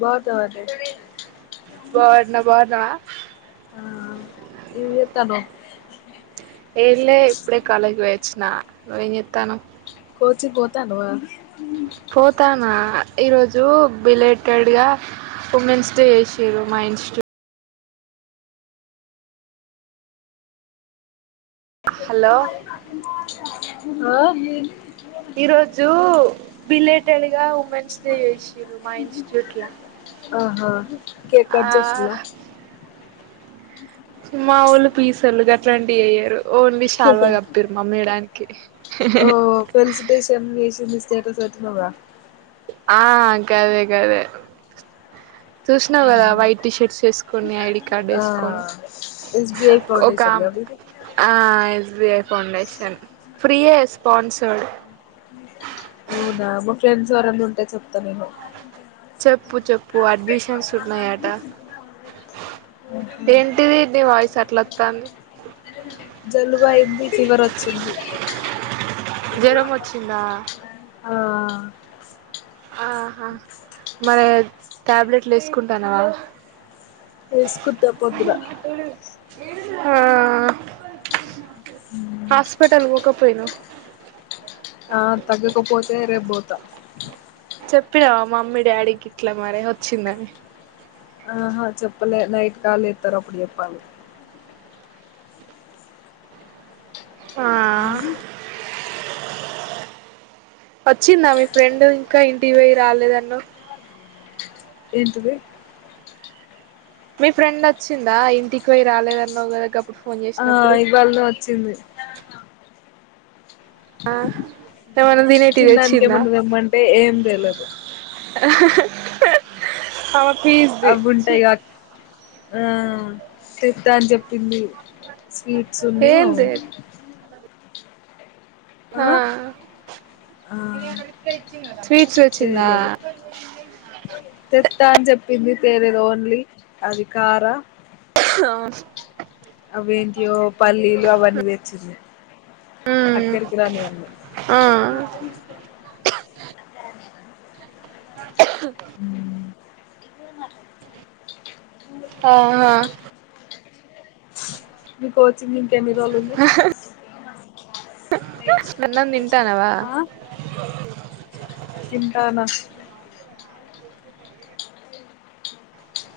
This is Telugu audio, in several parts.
బోతె ఒతది బగున్నా బాగున్నవా ఆ ఏం చేత్తన్నావ్ నువేం చేతనవ్ కోచికి పోతాండవ పోతానా ఈరోజు బిలేటెడ్గా ఉమెన్స్ డే చేసిర్రు మా ఇన్స్టిట్ హలో ఆ ఈ రోజు బిలేటెడ్ గా ఉ మెన్స్ డే చేసిర్రు మా ఇన్స్టిట్యూట్ లా ఆహా కేక్ కట్ చేసిరా మావొళ్ళు పీ సొళ్ళు గట్లాంటివి యెయ్యారు ఓన్లీ శాల్వా కప్పిరు మా మెడానికి ఓ ఫెలిసిటేషన్ చేసింది స్టేటస్ వేటినవ్గా ఆ గదే గదే చూసినవ్ కదా ఆహా. వైట్ టీషర్ట్స్ వేసుకొని ఐడి కార్డు ఆ వేసుకొని ఎస్బిఐ ఒక ఫౌండేషన్ గా మీది ఆ ఎస్బిఎఫ్ ఫౌండేషన్ ఫ్రీయే ఎస్పన్సడ్ అవునా మా ఫ్రెండ్స్ ఎవరన్న ఉంటే చెప్త నేను చెప్పు చెప్పు అడ్మిషన్స్ ఉన్నాయట ఏంటిది నీ వాయిస్ అట్లోతుంది జలుబ అయింది ఫివర్ వచ్చింది జెరం వచ్చిందా ఆ ఆహా మరి ట్యాబ్లెట్లు వేసుకుంటావ వేసుకునా పొద్దున హా హాస్పిటల్ వొక పోయినవ్ ఆ తగ్గకపోతే రేప్ బోత చెప్పినావా మమ్మీ డాడీకి ఇట్లా మరి ఓచ్చిందని ఆహా చెప్పలే నైట్ కాల్ జేత్తరు అప్పుడు చెప్పాలె ఆ ఓచ్చిందా మీ ఫ్రెండ్ ఇంకా ఇంటివయి రాలేదన్నవ్ ఎంతది మీ ఫ్రెండ్ డోచ్చిందా ఇంటికి వోయి రాలేదన్నవ్ గద గప్పుడు ఫోన్ ఆ చేసినప్పుడు ఇవాళ ఓచ్చింది ఆ తినడానికి ఏమన్నా తెమ్మంటే ఏం తెలీదు అ పీజ ది అవి చ్చి ఉంటాయిగా ఆ తిడ్తా అని చెప్పింది స్వీట్సున్ను అవు ఏంది ఆ ఆ స్వీట్స్ వచ్చిందా తేత అనీ చెపి ఫెర్రర్ ఓన్లీ ఆది కార అవున అవేంటియో పల్లీలు అవన్నీ దేచ్చింది మ్మ్ అక్కడిరాని ఇవన్నీ ఆ ఉమ్ ఆహ్ ఆ మీ కోచింగ్ ఇంకా ఎన్ని రోజులుంది అన్నం తింటానవా తింటాన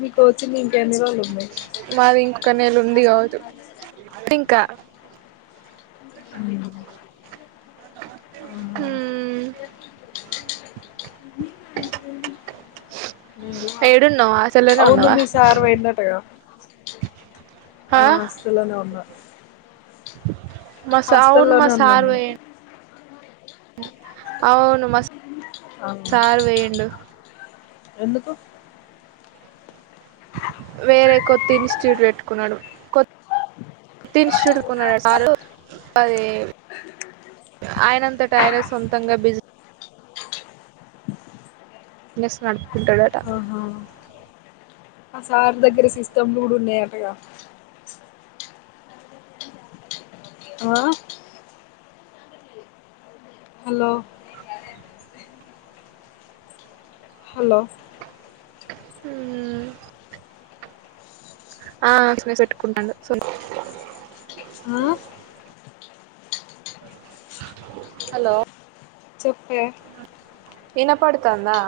మీ కోచింగ్ ఇంక ఎన్ని రోజ్ మాది ఇంకొక నేళ ఉంది కావచు ఇంకా ఉమ్ ఊ ఏడున్నావ అవును మీ సార్ వోయిడంట గదా ఆ హాస్టల్లనే ఉన్నా మసావును మా హాస్టల్లోనే ఉన్నా సార్ నేను పోయిండు అవును మ ఆ సార్ వోయిండు ఎందుకు వేరే కొత్త ఇన్స్టిట్యూట్ వేటుకున్నాడు తిన్స్టిట్యూట్ కన్నడ సారు ఆయనంత టైనే సొంతంగా బిజి బిజ్నెస్ నడుపుకుంటాడంట ఆహా ఆ సార్ దగ్గర ఈ సిస్టమ్లు మూడు ఉన్నాయంటగా ఆ హలో హాలో ఉమ్ ఆ బిజినెస్ వెట్టుకుంటాండు సో ఆ హాలో చెప్పే ఇనాపడ్తూందా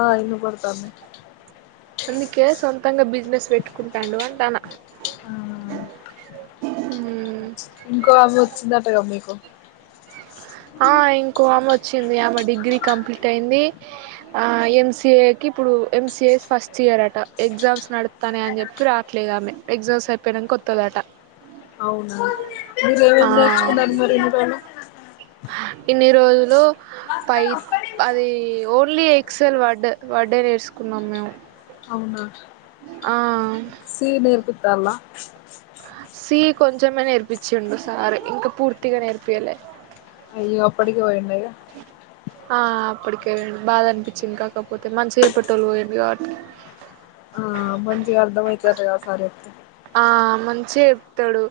ఆ ఇనపడ్తుంది అందుకే సొంతంగా బిజ్నెస్ పెట్టుకుంటాండు అంటానా ఆ ఇంకో ఆమె ఒచ్చిందటగా మీకు ఆ ఇంకో అమె ఒచ్ చ్చింది. ఆమె డిగ్రీ కంప్లీట్ ఐంది ఆ ఎం. సి. ఏ కిపుడు ఎం. సి. ఏస్ ఫస్ట్ ఇ ఇయరట ఎగ్జామ్స్ నడుత్తనయన్ అని జెప్పి రాట్లేదామె ఎగ్జామ్స్ ఐపోయినంకొత్తదట అవునా మీరేం ఏం ఆ ఏం నేర్చుకున్నార్ మరి ఇన్ని రోజ్లు ఇన్ని రోజులు పై అది ఓన్లీ ఎక్సల్ వాడ్ వడే నేర్సూకు ఉన్నామ్ మేము ఆ సీ నేర్పితాల్ల సీ కొంచమే నేర్పిచ్చిన్డు సార్ ఇంకా పూర్తిగా నేర్పియలే అయ్యో అప్పడికె వోయిండ ఇగ ఆ అప్పటికే వొయ్ండు బాధ అన్పించింది కాకపోతే మంచిగా చెప్పేట్టోల్ పోయిండ్రు కాబట్టి ఆ మంచిగ అర్ధమైతది అట్ల ఆ సార్ చేప్తే ఆ మంచిగ చెప్తాడు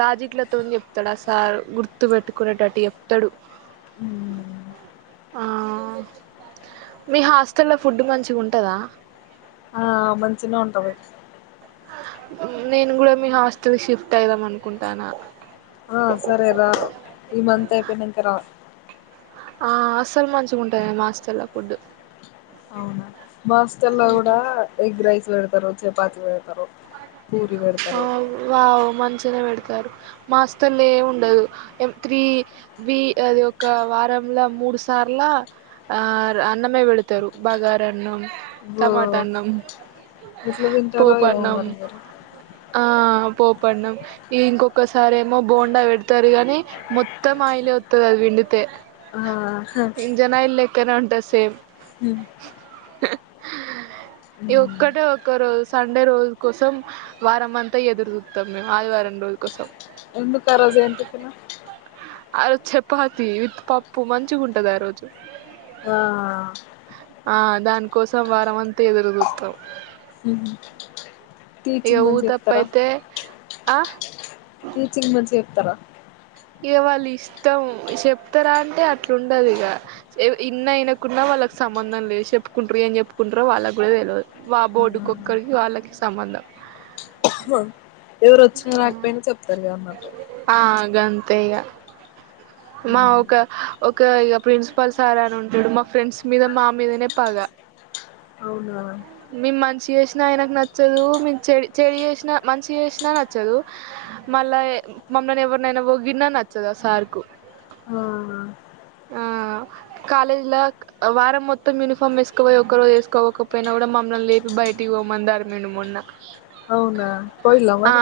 లాజిక్ లతోన్ చెప్తడ్ ఆ సార్ గుర్తు పెట్టుకునేటట్ ట్టు చేప్తడు ఉమ్మ్ ఆ మీ హాస్టల్ల ఫుడ్ మంచిగుంటదా? ఆ మంచిగ్నే ఉంటది నేను గూడ మీ హాస్టల్ షిఫ్ట్ అయిదాం అన్కుంటానా! ఆ సరే రా ఈ మంత్ అయ్ పోయినంక రా ఆ అసల్ మంచిగుంటలె మాస్టల్ల ఫుడ్డు అవునా మా హస్టలో కూడా ఎగ్ రైస్ వెడ్తరు చపాతి వెడ్తరు. అవ్ వావ్ మంచ్ గ్నే పెడ్తరు మాస్టల్లో ఏం ఉండదు ఎమ్ త్రీ బి అది ఒక వారం ల మూడు సార్ల ఆ అన్నమే వెడ్తరు బగారన్నం టమాటా అన్ అన్నం ఎట్ల తింటురో ఎమో పోపన్నం మరి మీరు ఆ పోపన్నం ఇంకొకసారెమో బోండా పెడ్తరు గానీ మొత్తం ఆయిలే వొత్తది అది పి పిండితే ఆ ఇంజన్ ఆయిల్లెక్కనే ఉంటద్ సేమ్ ఉమ్ అ హా ఈ మ్మ్. ఒక్కటే ఒక్క రోజ్ సండే రోజ్ కోసం వారం అంతా ఎదురు సుత్తమ్ మేమ్ ఆదివారం రోజ్ కోసం ఎందుక్ ఆ రోజు ఏం టిఫిను ఆ రోజ్ చపాతి విత్ పప్పు మంచిగుంటది ఆ రోజు ఆ ఆ దాన్కోసం వారంమంతా ఎదురుజుత్తమ్ ఉహు ఇగ టీచింగ్ మంచిగా చెప్తారా ఊతప్పైతే అ టీచింగ్ మంచిగ చెప్తర ఇగ వాళ్ళిష్టం శెప్తరా అంటే అట్లుండదిగ చె ఇన్న ఇన కున్న వ వాళ్ళక్ సంబధం లేద్ శెప్పుకుంటర్ ఏం జెప్ప్కుంటరో వాళ్ళక్ గూడా తెల్వద్ వ బోర్డుక్కొకర్కీ వాళ్ళకి సంబంధం ఉహు ఎవరోచ్చినా రాక్పోయినా చెప్తార్ మిరన్నటు ఆగాంతే ఇగా మా ఒక హ ఒక ఇగ ప్రిన్సిపాల్ సార్ అని ఉంటాడు మా ఫ్రెండ్స్ మీద మా మీదనే పాగా అవునా మేమ్ మంచి చేస్నా ఆయనక్ నచ్చదు మేమ్ చె చెడ్ చేసినా మంచి చేస్నా నచ్చదు మళ్ళా ఎ మమ్మల్ని ఎవరినైనా పొగిడినా నచ్చదు ఆ సార్కు హా ఆ ఆ కాలేజ్ల క్ వారం మొత్తం యూనిఫామ్ వేసుకోపోయి ఒక రోజు ఏసవోకపోయినా ఐన గూడా మమ్మల్ని లేపి బయటికి వోమనదారూ నీను మొన్న అవున పోయిలా మరి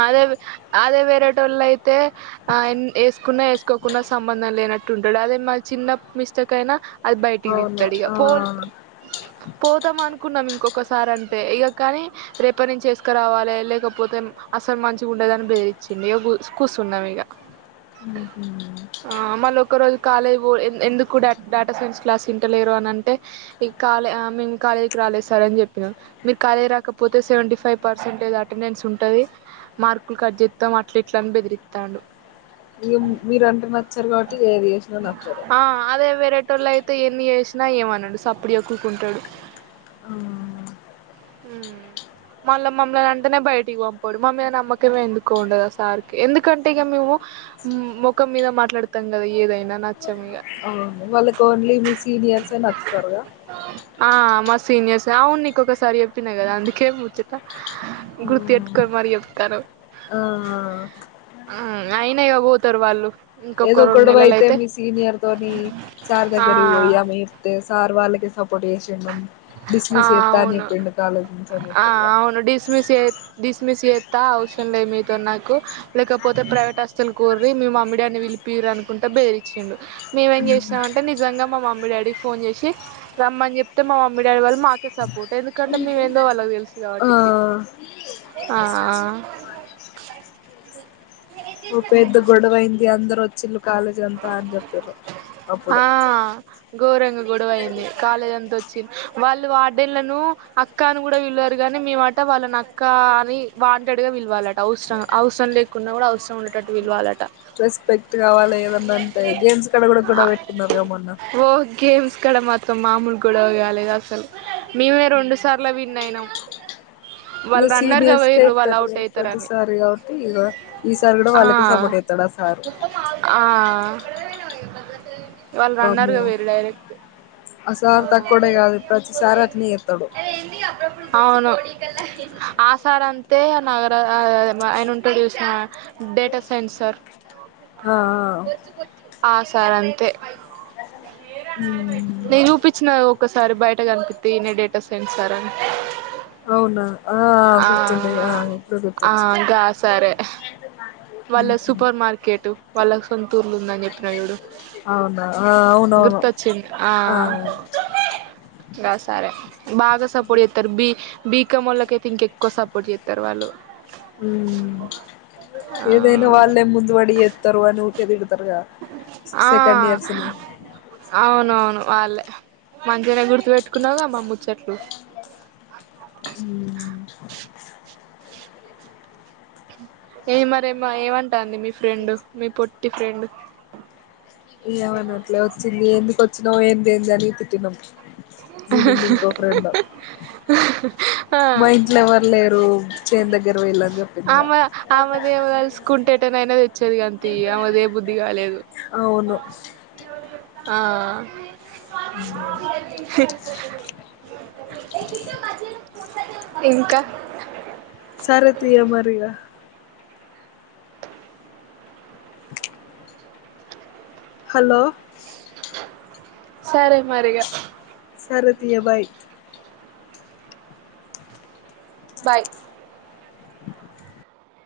ఆదే వేరేటోల్లైతే ఆ అన్ ఏసుకున్న వేసుకోకున్న సంబంధం లేనట్టు ఉంటాడు అదే మ చిన్న మిస్టేక్ అయినా అది బైయటికి అవును తిస్తాడు ఇక ఆ పో పోతామను న్నాం ఇంకొకసారి అంటే ఇగా కాని రేప నుంచి చేస్కారావాలి లేకపోతే అసలు మంచిగా ఉండ ఎదని బేదిరీచ్చింది ఇగా కూసున్నాం ఇగ మ్మ్ మ్మ్ ఆ మల్లొక్కరోజు కాలేవో ఎంద ఎందుకు డట్ డటా సైన్స్ క్లాస్ ఈంటలేరు అనంటే కాలే అమెంకలే రల్ సార్ అని జేప్పినా మీరు కాలేజీ రాకపోతే సెవెంటీ ఫైవ్ పర్సెంటేజ్ అటెంనేన్స్ ఉంటుంది మార్కులు కట్ జేత్తం అట్ల ఇట్లని బెదిరితండు ఇగ మీరంటే నచ్చారు కాట్టి ఏది ఏషినా నచ్చారు అదే వేరేటోళ్ళు అయితే ఎన్ని యేసినా ఏమనడు సప్పుడు ఎక్కుంటడు ఆ ఉమ్ మళ్ళ మమ్మల్నింటనే బయటికి పంపాడు మామీద నమ్మకమే ఎందుకో ఉండదు ఆ సార్కి ఎందుకంటే ఇక మేము మోఖం మీద మాట్లాడతాం గదా ఏదైనా నచ్చం ఇగ వాళ్ళకోన్లీ మీ సినియోర్సే నచ్చుతరుగా ఆ మ సీనియర్స్ అవును నీకు ఒకసారి చెప్పినా గదా అందుకే ముచ్చట గుర్తేట్టుకొన మరి ఏప్తారు ఆ ఆ ఆ అయిన ఇగ వోతారు వాళ్ళు ఏదో ఇంకొక రెండు గొడవ నెలలు అయితే మీ సీనియర్ తోని సార్ ఆ దగ్గర ఓయి ఆమె ఎప్తే సార్ వాళ్ళకే సపోర్ట్ ఎస్ ఎన్మమ ఆ డిస్మిస్ చేస్తా అనే అవును ఎప్పిడి కాలేజ ఆ సమయపగా అవును డిస్మిస్ చే డిస్మిస్ ఏస్తా అవసరం లేదు మీతో నాకు లేకపోతే ప్రైవేట్ హాస్టకోర్రి ముమ్ముడాడ్ అని పీరు అనుకుంటూ బేరిచ్చిండు మేమేం జేస్నం అంటే నిజంగా మా మమ్మీ డాడీకి ఫోన్ జేషి రమ్మని జేప్తే మా మమ్మీ మీడాడి వాళ్ళ మాకే సపోర్ట్ ఎందుకంటే మేమెందో వాళ్ళకి దేలసు ఆ ఆ ఓ పెద్ద గొడవైంది అందరోచిల్లు కాలేజిలంతా అని జేప్పిరు అప్పుడు ఘోరంగ గొడవ అయింది కాలేజ్ అంతా ఓచ్చింది వాళ్ళు వార్డెన్లను అక్కాను గూడ విలరు గాని మేమట వాళ్నక్కా అని వాంటెడ్ గా విల్వలాట అవసరమ అవసరం లేకున్నా గుడా అవసరం ఉండటట్టు పిలవాలట రెస్పెక్ట్ గావాలి ఏదన్నాంటే ఇన్స్టాల్ కడ గుడా వేట్టుకున్నారు గా మొన్న ఓ గేమ్స్ కడ మొత్తం మామూలగోడగాలేదు అసలు మేమే రొండు సార్ల విన్ అయినాం ఇగ వాళ్ళు రన్నర్గా సీనియర్స్కే పోయిర్రు వాళ్ళు ఇత్తారు అవుట్ అయితారని ప్రతిసారి గావట్టి ఇగ ఈ సారేగుడా ఆ వాళ్ళకే సపోర్ట్ ఏతాడు ఆ సారు ఆ వాళ్ళు రన్నర్న్గ వోయిర్ డైరెక్ట్ అసార్థక్కడే గాదు ప్రతిసారీ ఆత్నేయేతడు అవును ఆసార్ అంతే నగర అ ఆయనుంటడు చూసావా డేటా సైన్సర్ ఆ ఆ సార్ అంతే మ్మ్ నెంజూపించచ్చినగ ఒకసారి బయట్ టా కనిపింతే ఇనే డేటా సైన్స్ సార అవునా ఆ గుర్తుండి ఆ ఇప్పుడు ఆ గుర్తొచ్ గా సరే [unintelligible] వాళ్ళ సూపర్ మార్కెట్ వాళ్ళ సొంతూర్లు ఉందని చెప్పిన జుడు అవునా ఆ అవునవును గుర్తొచ్చింది ఆ గా సరే బాగా సపోర్ట్ డెత్తరు బి బీకామ్ వాళ్ళక్ అయితే ఇంకా ఎక్కువ సపోర్ట్ చెత్తరు వాళ్ళు ఉమ్ ఏదైనా వాళ్ళే ముందు రెడీ చెత్తరు అని ఊకే తిడుతారుగా ఆ అవునవును వా ల్ మంచిగనే గుర్తు పెట్టుకున్నావుగా మాముచ్చట్లు ఉమ్ ఏ మరే మ ఏమంటాంది మీ ఫ్రెండ్ మీ పొట్టి ఫ్రెండ్ ఏమనాట్లే వొచ్చింది ఎందుకు వొచ్చినావ్ ఏంద్ ఏంది అని తిట్టిన్నాం నీనుండి ఇంకో ఫ్రెండ్ ఆ మా ఇంట్లో ఎవరు లేరు చేన్ దగ్గర వేళ్ళని చెప్ ఆమొ ఆమెదే దాలుసుకుంటే ఎట్టానై చవి గాంతి ఆమెది ఏ బుద్ధి కాలేదు అవును ఆ ఇంకా సరే తీయ మరి ఇగ హలో సరే మరి ఇగ సరే తీయ బాయ్ బాయ్